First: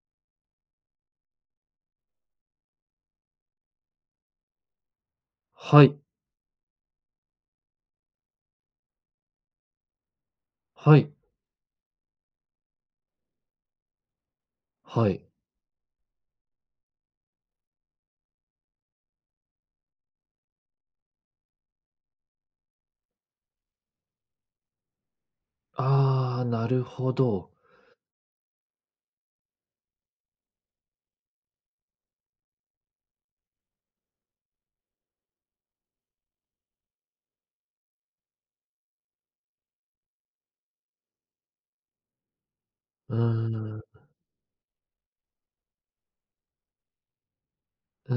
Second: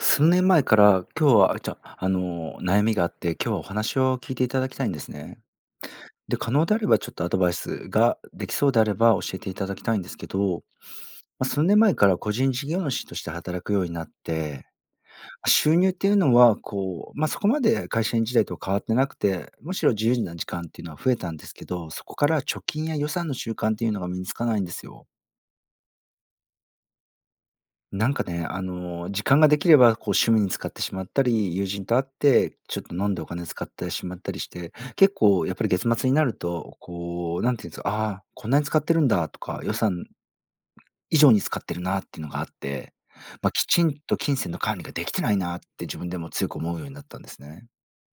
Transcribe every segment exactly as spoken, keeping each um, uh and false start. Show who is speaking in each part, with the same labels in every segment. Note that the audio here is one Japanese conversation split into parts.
Speaker 1: 数年前から今日は、じゃ、あの、悩みがあって、今日はお話を聞いていただきたいんですね。
Speaker 2: はい。
Speaker 1: で、可能であれば、ちょっとアドバイスができそうであれば、教えていただきたいんですけど、
Speaker 2: はい。
Speaker 1: ま、数年前から個人事業主として働くようになって、
Speaker 2: はい。
Speaker 1: あ、収入っていうのはこう、ま、そこまで会社員時代と変わってなくて、むしろ自由な時間っていうのは増えたんですけど、そこから貯金や予算の習慣っていうのが身につかないんですよ。
Speaker 2: ああ、なるほど。
Speaker 1: なんかね、あの、時間ができれば、こう趣味に使ってしまったり、友人と会ってちょっと飲んでお金を使ってしまったりして、結構やっぱり月末になると、こう何て言うんすか「あ、こんなに使ってるんだ」とか予算、以上に使ってるなっていうのがあって、
Speaker 2: う
Speaker 1: ま、き
Speaker 2: ーん。
Speaker 1: ちんと金銭の管理ができてないなって、自分でも強く思うようになったんですね。
Speaker 2: う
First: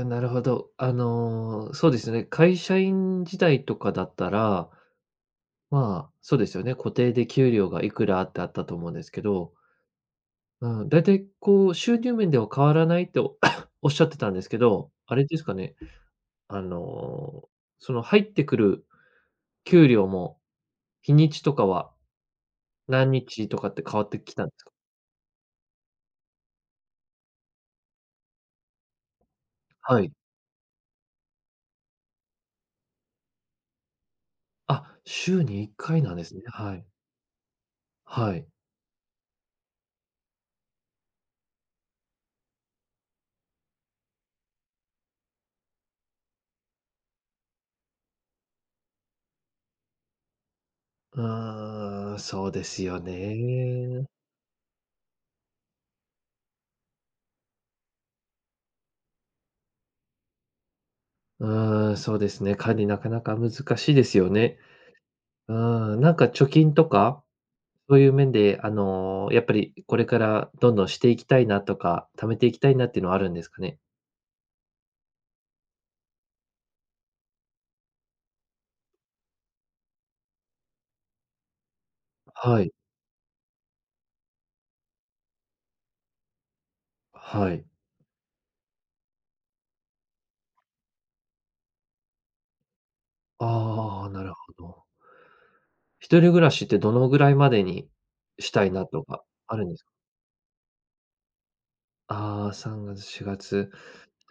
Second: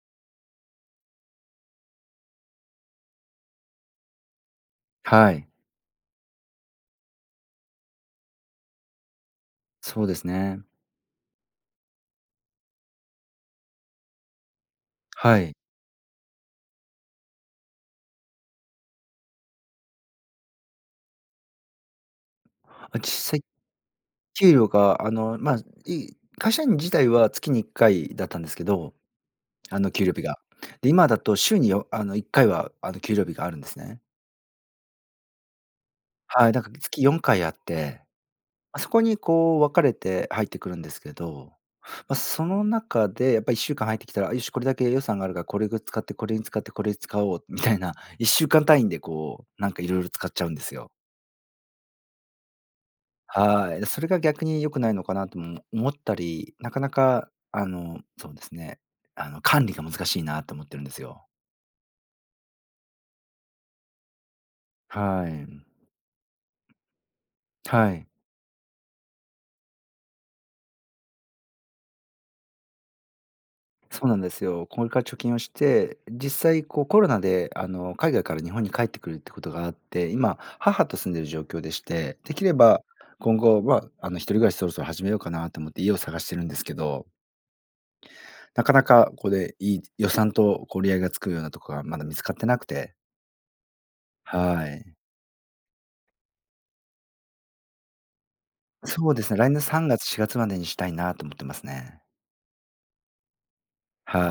Speaker 2: ーん、なるほど、あの、そうですね、会社員時代とかだったら、
Speaker 1: はい。
Speaker 2: まあ、そうですよね、固定で給料がいくらってあったと思うんですけど
Speaker 1: そうですね。
Speaker 2: うん、だいたいこう収入面では変わらないと おっしゃってたんですけど、あれで
Speaker 1: は
Speaker 2: すか
Speaker 1: い。
Speaker 2: ね、あの、その入ってくる、給料も、日にちとかは
Speaker 1: あ、実
Speaker 2: 何
Speaker 1: 際、
Speaker 2: 日とかって変わってきたん
Speaker 1: 給
Speaker 2: す
Speaker 1: 料
Speaker 2: か？
Speaker 1: が、あの、ま、いい会社員自体は月にいっかいだったんですけど、あの、
Speaker 2: は
Speaker 1: 給
Speaker 2: い。
Speaker 1: 料日が。で、今だと週に、よあの、いっかいは、あの、給料日があるんですね。
Speaker 2: あ、週にいっかいなんですね。
Speaker 1: はい、だか
Speaker 2: は
Speaker 1: ら
Speaker 2: い。
Speaker 1: 月よんかいあって、
Speaker 2: はい。
Speaker 1: あ、そこにこう分かれて入ってくるんですけど、ま、その中でやっぱりいっしゅうかん入ってきたら、よしこれだけ予算があるからこれぐ使ってこれに使ってこれ使おうみたいな、いっしゅうかん単位でこうなんか色々使っちゃうんですよ。
Speaker 2: ああ、そうですよ
Speaker 1: はい、そ
Speaker 2: ね。
Speaker 1: れが逆に良くないのかなとも、おも思ったり、なかなかあのそうですね、あの管理が難しいなと思ってるんですよ。
Speaker 2: うーん、そうですね。管理なかなか難しいですよね。
Speaker 1: はい、
Speaker 2: うー
Speaker 1: ん。
Speaker 2: ん、なんか貯金とか、
Speaker 1: は
Speaker 2: そう
Speaker 1: い。
Speaker 2: いう面であの、やっぱりこれからどんどんしていきたいなとか、貯めていきたいなっていうのはあるんですかね。
Speaker 1: そうなんですよ。これから貯金をして、実際こうコロナであの海外から日本に帰ってくるってことがあって、今母と住んでいる状況でして、できれ
Speaker 2: はい。
Speaker 1: ば今後はあの一人暮らしそろそろ始めようかなと思って家を探してるんですけど。
Speaker 2: はい。
Speaker 1: なかなかこれ、いい予算とこう折り合いがつくようなところがまだ見つかってなくて。
Speaker 2: ああ。なるほ
Speaker 1: は
Speaker 2: ど。
Speaker 1: い。
Speaker 2: 一人暮らしってどのぐらいまでにしたいなと
Speaker 1: そう
Speaker 2: か
Speaker 1: ですね、来
Speaker 2: あ
Speaker 1: 年
Speaker 2: るんで
Speaker 1: さ
Speaker 2: す
Speaker 1: んがつしがつまでにしたいなと思ってますね。
Speaker 2: あ、さんがつしがつ。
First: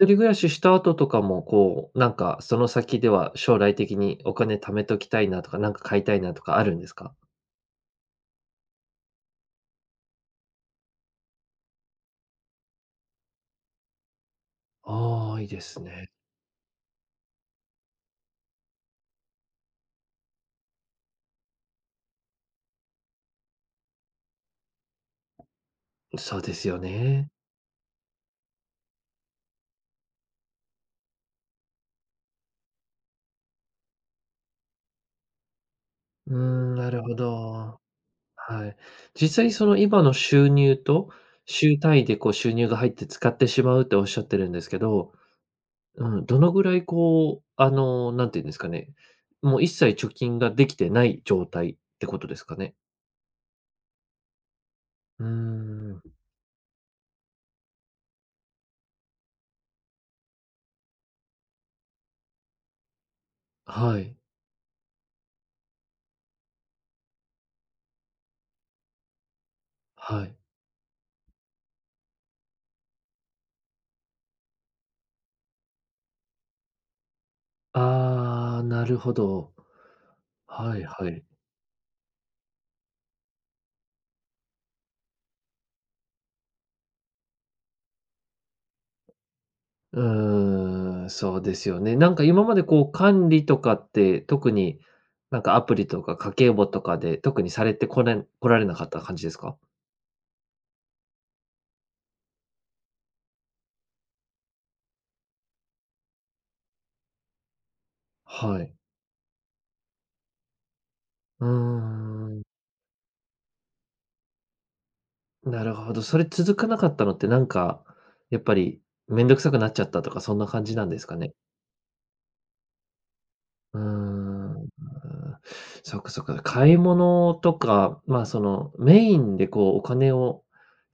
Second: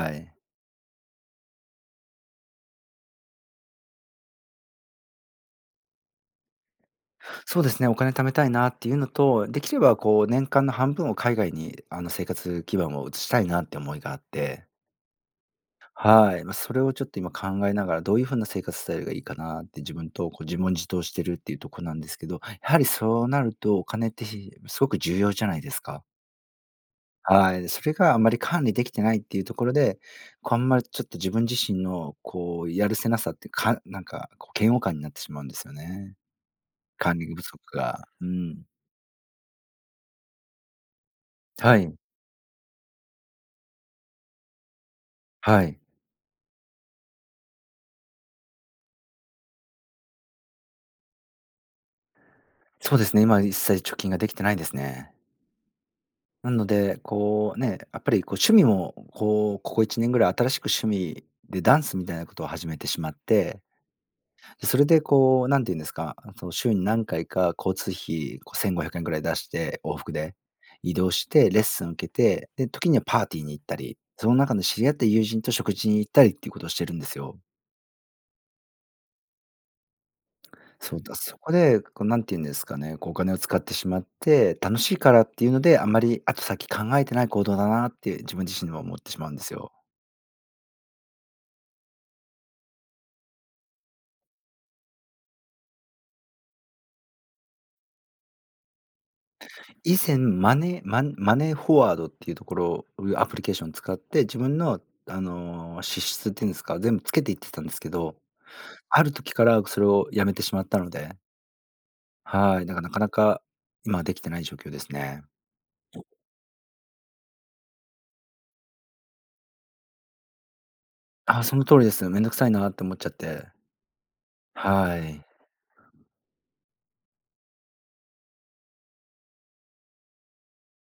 Speaker 2: 一人暮
Speaker 1: い。
Speaker 2: らしした後とかも、こう、なんかその先では将来的にお金貯めときたいなとか、なんか買いたいなとかあるんですか？
Speaker 1: そうですね、お金貯めたいなっていうのと、できればこう年間の半分を海外にあの生活基盤を移したいなって思いがあって。
Speaker 2: あ、いいですね。
Speaker 1: はい、ま、それをちょっと今考えながらどういう風な生活スタイルがいいかなって自分とこう自問自答してるっていうとこなんですけど、やはりそうなるとお金って、ひすごく重要じゃないですか。
Speaker 2: そうですよね。
Speaker 1: はい、それがあんまり管理できてないっていうところで、こうあんまりちょっと自分自身のこうやるせなさって、かなんか嫌悪感になってしまうんですよね。
Speaker 2: うーん、なるほ
Speaker 1: 管理不足
Speaker 2: ど。
Speaker 1: が、うん。
Speaker 2: はい。実際にその今の収入と
Speaker 1: は
Speaker 2: 週
Speaker 1: い。
Speaker 2: 単位でこう収入が入って使ってしまうっておっしゃってるんですけど、
Speaker 1: はい。
Speaker 2: うん、どのぐらいこうあの何て言うんですかね、もう一切貯金ができてない状態ってことですかね。
Speaker 1: そうですね、今一切貯金ができてないですね。
Speaker 2: うーん。
Speaker 1: なので、こうね、やっぱりこう趣味もこう、ここいちねんぐらい新しく趣味でダンスみたいなことを始めてしまって、
Speaker 2: はい。
Speaker 1: それでこう何て言うんですか、その週に何回か交通費、こうせんごひゃくえんぐらい出して、往復
Speaker 2: は
Speaker 1: で。
Speaker 2: い。
Speaker 1: 移動して、レッスンを受けて、で、時にはパーティーに行ったり、その中の知り合った友人と食事に行ったりっていうことをしてるんですよ。
Speaker 2: ああ、なるほど。はい
Speaker 1: そう
Speaker 2: は
Speaker 1: だ、
Speaker 2: い。
Speaker 1: そこで、こう何て言うんですかね、こうお金を使ってしまって、楽しいからっていうので、あんまり後先考えてない行動だなって自分自身でも思ってしまうんですよ。
Speaker 2: うーん、そうですよね。なんか今までこう管理とかって特に、なんかアプリとか家計簿とかで特にされてこれこられなかった感じですか？
Speaker 1: 以前マネーマンマネーフォワードっていうところを、うアプリケーション使って、自分の、あの、支出っていうんですか、全部つけていってたんですけど、
Speaker 2: はい。
Speaker 1: ある時からそれをやめてしまったので。
Speaker 2: うーん。
Speaker 1: はい、だかなかなか、今できてない状況ですね。
Speaker 2: なるほど。それ続かなかったのって、なんか、やっぱり、面倒くさくなっちゃったとかそんな感じなんですかね？
Speaker 1: あ、その通りです。面倒くさいなって思っちゃって。
Speaker 2: うーん、うーん。
Speaker 1: はい。
Speaker 2: そっか、そっか、買い物とか、ま、その、メインでこうお金を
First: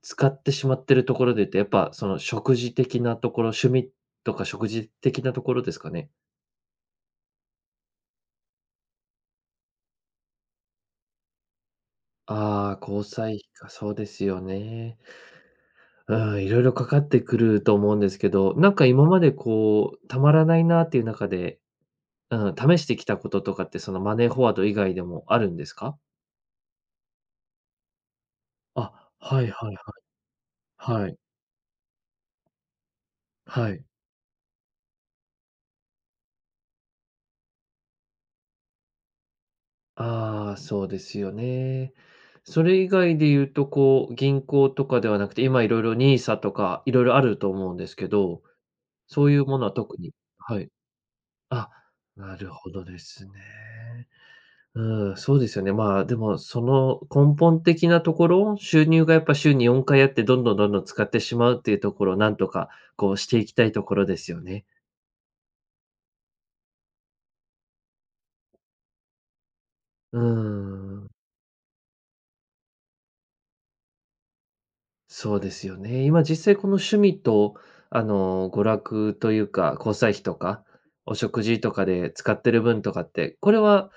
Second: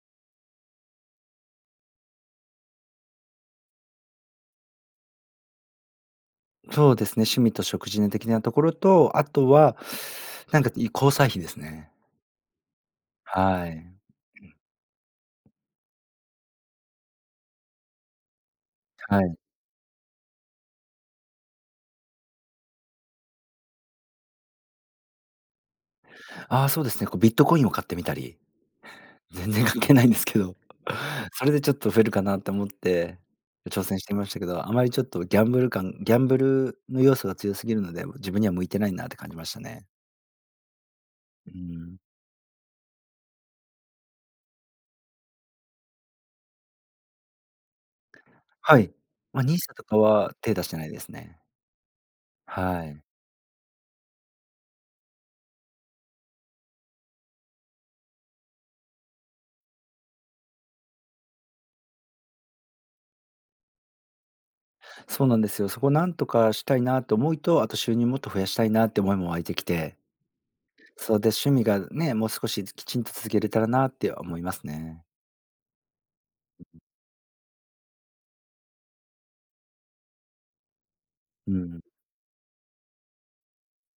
Speaker 2: 使ってしまってるところでって、やっぱ、その、食事的なところ、趣味とか食事的なところですかね？
Speaker 1: そうですね、趣味と食事ぬ的なところと、あとは、なんかい交際費ですね。
Speaker 2: ああ、交際費
Speaker 1: は
Speaker 2: か、そ
Speaker 1: い。
Speaker 2: うですよね。うーん、色々かかってくると思うんですけど、なんか今ま
Speaker 1: は
Speaker 2: で
Speaker 1: い。
Speaker 2: こう、貯まらないなっていう中で、うん、試してきたこととかってそのマネーフォワード以外でもあるんですか？
Speaker 1: ああ、そうですね。こうビットコインを買ってみたり。
Speaker 2: あ、はい
Speaker 1: 全然
Speaker 2: はい
Speaker 1: 関係ないんですけど。
Speaker 2: はい。はい。
Speaker 1: それでちょっと増えるかなと思って
Speaker 2: は
Speaker 1: 挑
Speaker 2: い。
Speaker 1: 戦してましたけど、あまりちょっとギャングル感ギャンブルの要素が強すぎるので、自分には向いてないなって感じましたね。
Speaker 2: ああ、そうですよ
Speaker 1: うー
Speaker 2: ね。
Speaker 1: ん。
Speaker 2: それ以外で言うとこう、銀行とかではなくて、今、色々 NISA とか色々あると思うんですけど、
Speaker 1: はい。
Speaker 2: そうい
Speaker 1: ま、
Speaker 2: うものは
Speaker 1: NISA と
Speaker 2: 特
Speaker 1: か
Speaker 2: に
Speaker 1: は手
Speaker 2: は
Speaker 1: 出し
Speaker 2: い。
Speaker 1: てないですね。
Speaker 2: あ、なるほど
Speaker 1: は
Speaker 2: で
Speaker 1: い。
Speaker 2: すね。うーん、そうですよね。ま、でも、その根本的なところを、収入がやっぱ週によんかいあって、どんどんどんどん使ってしまうっていうところをなんとか、こう、していきたいところですよね。
Speaker 1: そうなんですよ。そこ何とかしたいなと思いと、あと収入もっと増やしたいなって思いも湧いてきて
Speaker 2: うーん。
Speaker 1: そう、で、趣味が、ね、もう少しきちんと続けれたらなって思いますね。
Speaker 2: そうですよね。今実際この趣味と、あの、娯楽というか、交際費とか、お食
Speaker 1: う
Speaker 2: 事と
Speaker 1: ん。
Speaker 2: かで使ってる分とかって、これは、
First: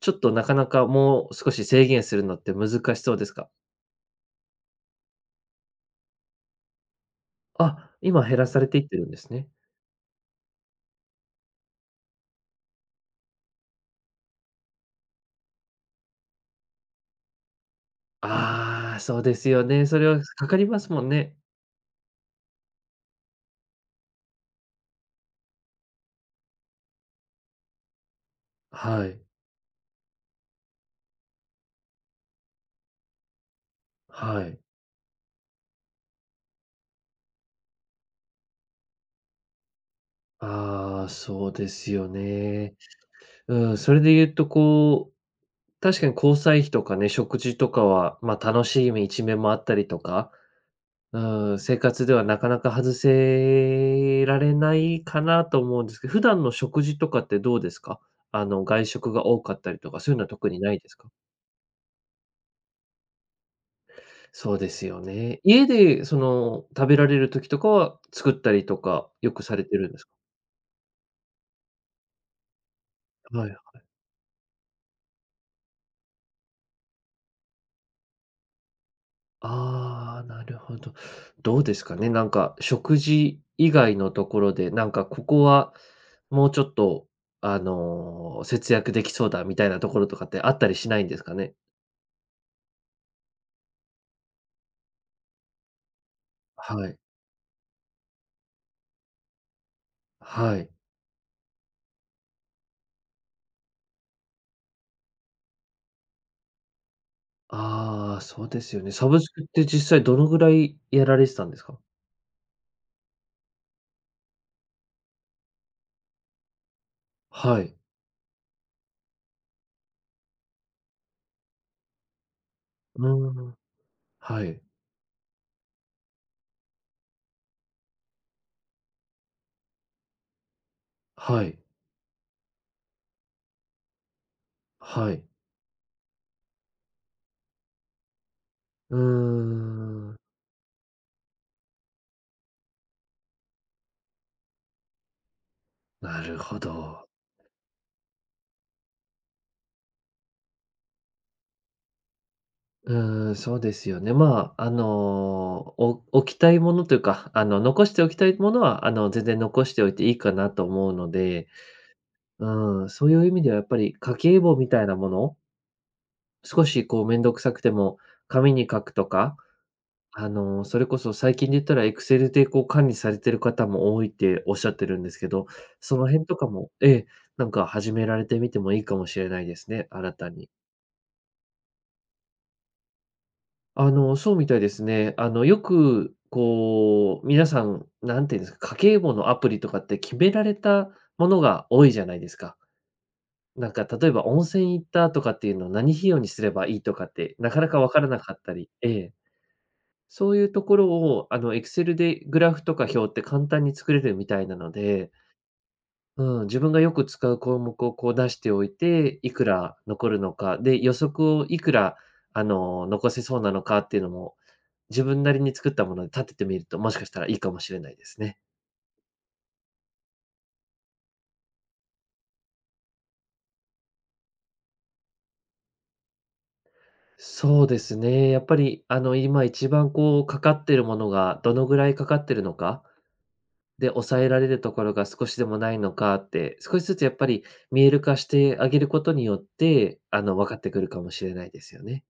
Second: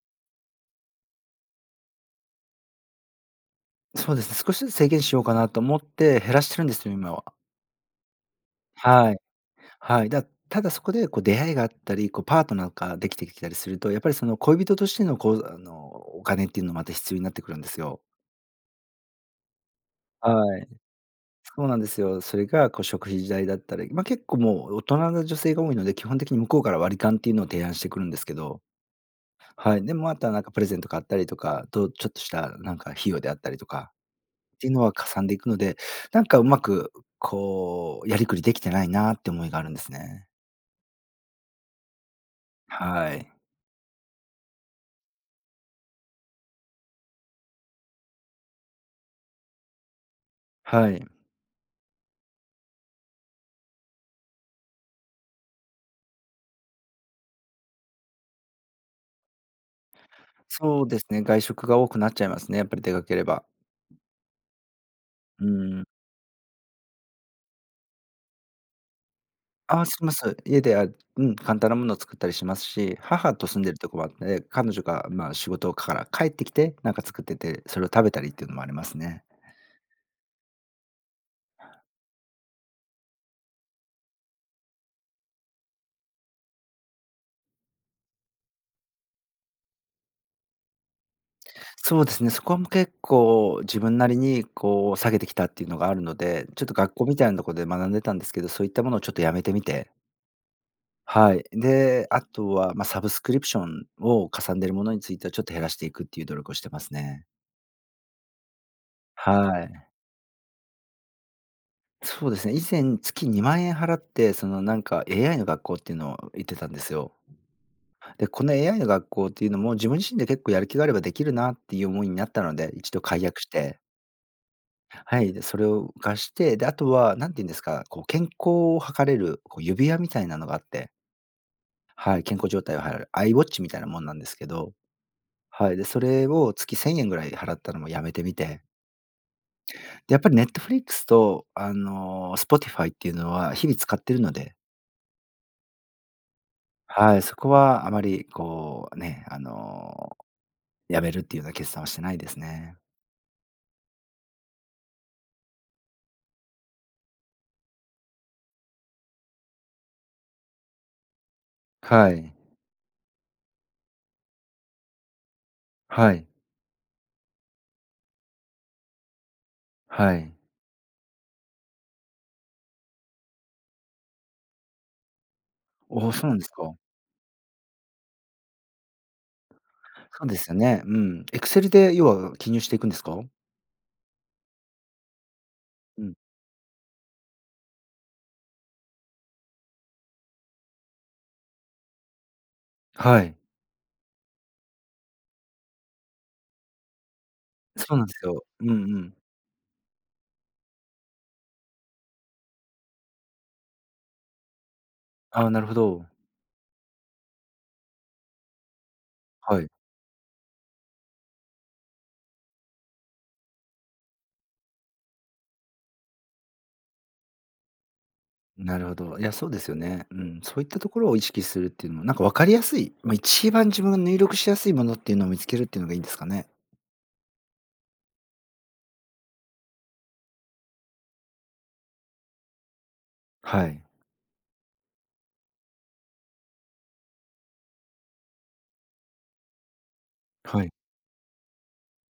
Speaker 2: ちょっとなかなかもう少し制限するのって難しそうですか？
Speaker 1: そうですね、少しずつ制限しようかなと思って減らしてるんですよ、今は。
Speaker 2: あ、今減らされていってるん
Speaker 1: は
Speaker 2: で
Speaker 1: い。
Speaker 2: すね。
Speaker 1: はい。だただそこでこう出会いがあったり、こうパートナーができてきたりすると、やっぱりその恋人としてのこう、あのお金っていうのまた必要になってくるんですよ。
Speaker 2: ああ、そうですよね。それはかか
Speaker 1: は
Speaker 2: り
Speaker 1: い。
Speaker 2: ますもんね。
Speaker 1: そうなんですよ。それがこう食費事代だったり、ま、結構もう大人の女性が多いので、基本的に向こうから割り勘っていうのを提案してくるんですけど。
Speaker 2: はい。
Speaker 1: はい。でもあとはなんかプレゼント買ったりとか、と、ちょっとしたなんか費用であったりとか
Speaker 2: はい。
Speaker 1: っていうのは、かさんでいくので、なんかうまくこうやりくりできてないなって思いがあるんですね。
Speaker 2: ああ、そうですよね。
Speaker 1: はい。
Speaker 2: うん、それで言うとこう、確かに交際費とかね、食事とかは、まあ、楽しい一面もあったりとか、
Speaker 1: はい。
Speaker 2: ああ、生活ではなかなか外せられないかなと思うんですけど、普段の食事とかってどうですか？あの外食が多かったりとか、そういうのは特にない
Speaker 1: そ
Speaker 2: で
Speaker 1: う
Speaker 2: す
Speaker 1: です
Speaker 2: か？
Speaker 1: ね、外食が多くなっちゃいますね、やっぱり出かければ。
Speaker 2: そうですよね。
Speaker 1: う
Speaker 2: 家
Speaker 1: ん。
Speaker 2: でその食べられる時とかは作ったりとかよくされて
Speaker 1: ああ、
Speaker 2: るんで
Speaker 1: し
Speaker 2: すか？
Speaker 1: ます。家では、うん、簡単なものを作ったりしますし、母
Speaker 2: は
Speaker 1: と
Speaker 2: いは
Speaker 1: 住んでる
Speaker 2: い。
Speaker 1: ところはあって、彼女がま仕事から帰ってきて、なんか作ってて、それを食べたりっていうのもありますね。
Speaker 2: ああ、なるほど。どうですかね、なんか、食事以外のところで、なんかここは、もうちょっと、あの、節約できそうだみたいなところとかってあったりしないんですかね？
Speaker 1: そうですね、そこも結構自分なりにこう下げてきたっていうのがあるので、ちょっと
Speaker 2: は
Speaker 1: 学
Speaker 2: い。
Speaker 1: 校みたいなとこで学んでたんですけど、そういったものをちょっとやめてみて。
Speaker 2: はい。
Speaker 1: はい、であとは、ま、サブスクリプションをかさんでるものについてはちょっと減らしていくっていう努力をしてますね。
Speaker 2: ああ、そうですよね。サブスクっ
Speaker 1: は
Speaker 2: て
Speaker 1: い。
Speaker 2: 実際どのぐらい、やられてたんですか？
Speaker 1: そうですね、以前月にまんえん払ってそのなんか AI の学校っていうのを行ってたんですよ。
Speaker 2: はい。
Speaker 1: で、この AI の学校っていうのも自分自身で結構やる気があればできるなっていう思いになったので、いちど
Speaker 2: う
Speaker 1: 解約
Speaker 2: ー
Speaker 1: し
Speaker 2: ん、
Speaker 1: て。
Speaker 2: はい。
Speaker 1: はい、でそれを浮かして、であとは何て言うんですか、こう健康を測れるこう指輪みたいなのがあって。
Speaker 2: はい。
Speaker 1: はい、健康状態をはいる、アイウォッチみたいなもんなんですけど、
Speaker 2: はい。
Speaker 1: はい、で、それを月せんえんぐらい払ったのもやめてみて。
Speaker 2: うー
Speaker 1: で、
Speaker 2: ん。
Speaker 1: やっぱりネットフリックスとあのスポティファイっていうのは日々使ってるので。
Speaker 2: なるほど。
Speaker 1: はい、そこはあまりこうね、あの、辞めるっていうような決断はしてないですね。
Speaker 2: うーん、そうですよね。ま、あの、お、置きたいものというか、あの、残しておきたいものはあの、全然残しておいていいかなと思うので、
Speaker 1: はい。
Speaker 2: うん、そういう意味ではやっぱり、家計簿みたいなもの
Speaker 1: はい。
Speaker 2: 少しこうめんどくさくても、紙に書くとか、
Speaker 1: は
Speaker 2: あ
Speaker 1: い。
Speaker 2: の、それこそ最近で言ったらエクセルでこう管理されている方も多いっておっしゃってるんですけど、そ
Speaker 1: お
Speaker 2: の
Speaker 1: お
Speaker 2: 辺
Speaker 1: そう
Speaker 2: と
Speaker 1: なんで
Speaker 2: か
Speaker 1: す
Speaker 2: も、
Speaker 1: か？
Speaker 2: ええ、なんか始められてみてもいいかもしれないですね、新
Speaker 1: そう
Speaker 2: た
Speaker 1: で
Speaker 2: に。
Speaker 1: すよね。うん。エクセルで要は記入していくんですか？
Speaker 2: あの、そうみたいですね。あの、よ
Speaker 1: う
Speaker 2: く
Speaker 1: ん。
Speaker 2: こう、皆さん、何て言うんですか、家計簿のアプリとかって決められたものが多いじゃないですか。
Speaker 1: はい。
Speaker 2: なんか、例えば、温泉行ったとかっていうの何費用にすればいいとかって、なかなか分
Speaker 1: そう
Speaker 2: か
Speaker 1: なん
Speaker 2: らな
Speaker 1: す
Speaker 2: かっ
Speaker 1: よ、
Speaker 2: た
Speaker 1: うん
Speaker 2: りえ
Speaker 1: う
Speaker 2: え。
Speaker 1: ん。
Speaker 2: そういうところを、あの、エクセルでグラフとか表って簡単に作れてるみたいなので
Speaker 1: ああ、なるほど。
Speaker 2: うん、自分がよく使う項目をこう出しておいて、いく
Speaker 1: はい。
Speaker 2: ら残るのか、で、予測をいくらあの、残せそうなのかっていうのも、自分なりに作ったもので立ててみると、もしかしたらいいかもしれないですね。
Speaker 1: なるほど。いや、そうですよね。うん、そういったところを意識するっていうのも、なんかわかりやすい、ま、一番自分が入力しやすいものっていうのを見つけるっていうのがいいんですかね。
Speaker 2: そうですね。やっぱりあの、今一番こうかかってるものが、どのぐらいかかってるのか、
Speaker 1: はい。
Speaker 2: で、抑えられるところが少しでもないのかって、少しずつやっぱり見える化してあげることによって、あの、分かっ
Speaker 1: は
Speaker 2: て
Speaker 1: い。
Speaker 2: くるかもしれないですよね。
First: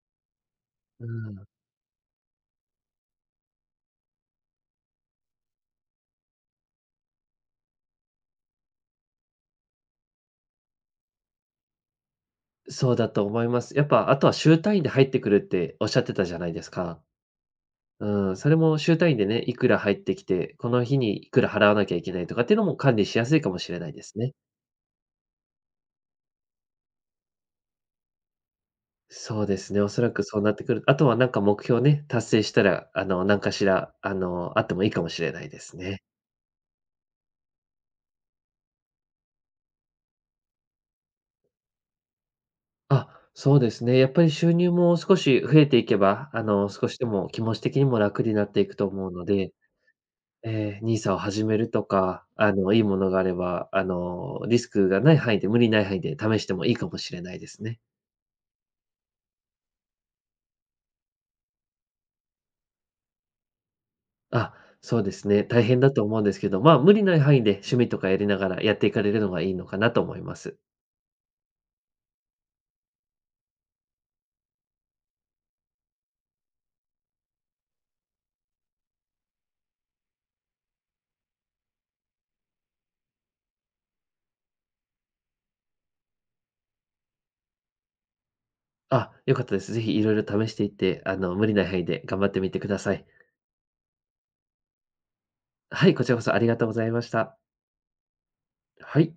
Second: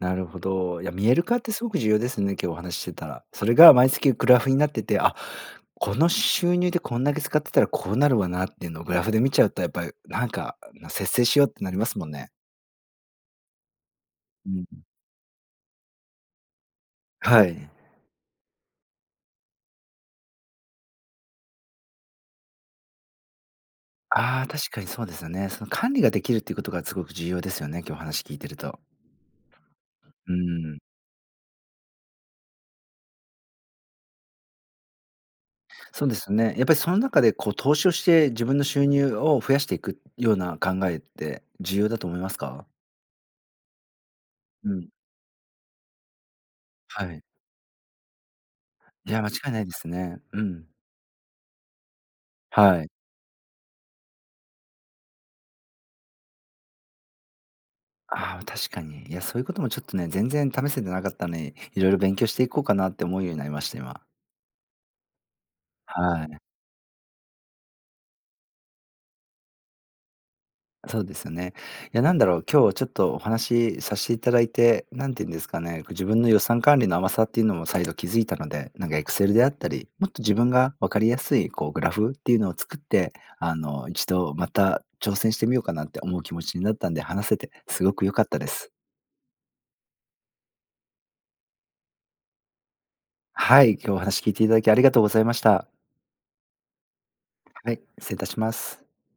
Speaker 1: なるほど、いや、
Speaker 2: う
Speaker 1: 見える化っ
Speaker 2: ん。
Speaker 1: てすごく重要ですね、今日お話ししてたら。それが毎月グラフになってて「あ、この収入でこんだけ使ってたら、こうなるわな」っていうのをグラフで見ちゃうと、やっぱりなんか、節制しようってなりますもんね。
Speaker 2: そうだと思います。やっぱあとは
Speaker 1: う
Speaker 2: 週
Speaker 1: ん。
Speaker 2: 単位で入ってくるっておっしゃってたじゃないですか。
Speaker 1: はい。
Speaker 2: うーん、それも週単位でね、いくら入ってきて、この日にいくら払わなきゃいけないとかっていうのも管理しやすいかもしれないですね。
Speaker 1: ああ、確かにそうですよね。その、管理ができるっていうことがすごく重要ですよね、今日お話聞いてると。
Speaker 2: そうですね、おそらく
Speaker 1: うー
Speaker 2: そうなってく
Speaker 1: ん。
Speaker 2: る。あとはなんか目標ね、達成したらあの、なんかしらあの、あってもいいかもしれないですね。
Speaker 1: そうですよね。やっぱりその中でこう、投資をして自分の収入を増やしていくような考えって重要だと思いますか？
Speaker 2: あ、そうですね。やっぱり収入
Speaker 1: うん。
Speaker 2: も少し増えていけば、あの、少しで
Speaker 1: はい。
Speaker 2: も気持ち的にも楽になっていくと思う
Speaker 1: いや、
Speaker 2: の
Speaker 1: 間違い
Speaker 2: で
Speaker 1: ないですね。うん。
Speaker 2: ええ、ニーサを始めるとか、あの、いい
Speaker 1: はい。
Speaker 2: ものがあれば、あの、リスクがない範囲で無理ない範囲で試してもいいかもしれないですね。
Speaker 1: ああ、確かに。いや、そういうこともちょっとね、全然試せてなかったんに、色々勉強していこうかなって思うようになりました、今。
Speaker 2: あ、そうですね、大変だと思うん
Speaker 1: は
Speaker 2: で
Speaker 1: い。
Speaker 2: すけど、ま、無理ない範囲で趣味とかやりながら、やっていかれるのがいいのかなと思います。
Speaker 1: そうですよね。いやなんだろう、今日ちょっとお話さしていただいて、何て言うんですかね、この自分の予算管理の甘さっていうのも再度気づいたので、なんか、エクセルであったり、もっと自分が分かりやすいこう、グラフっていうのを作って、あの、一度また挑戦してみようかなって思う気持ちになったんで、話せてすごく良かったです。
Speaker 2: あ、良かったです。是非色々試していって、あの、無理ない範囲で頑張ってみてください。
Speaker 1: はい、今日お話聞いていただきありがとうございました。
Speaker 2: はい、こちらこそありがとうございました。
Speaker 1: はい、失礼いたします。
Speaker 2: はい。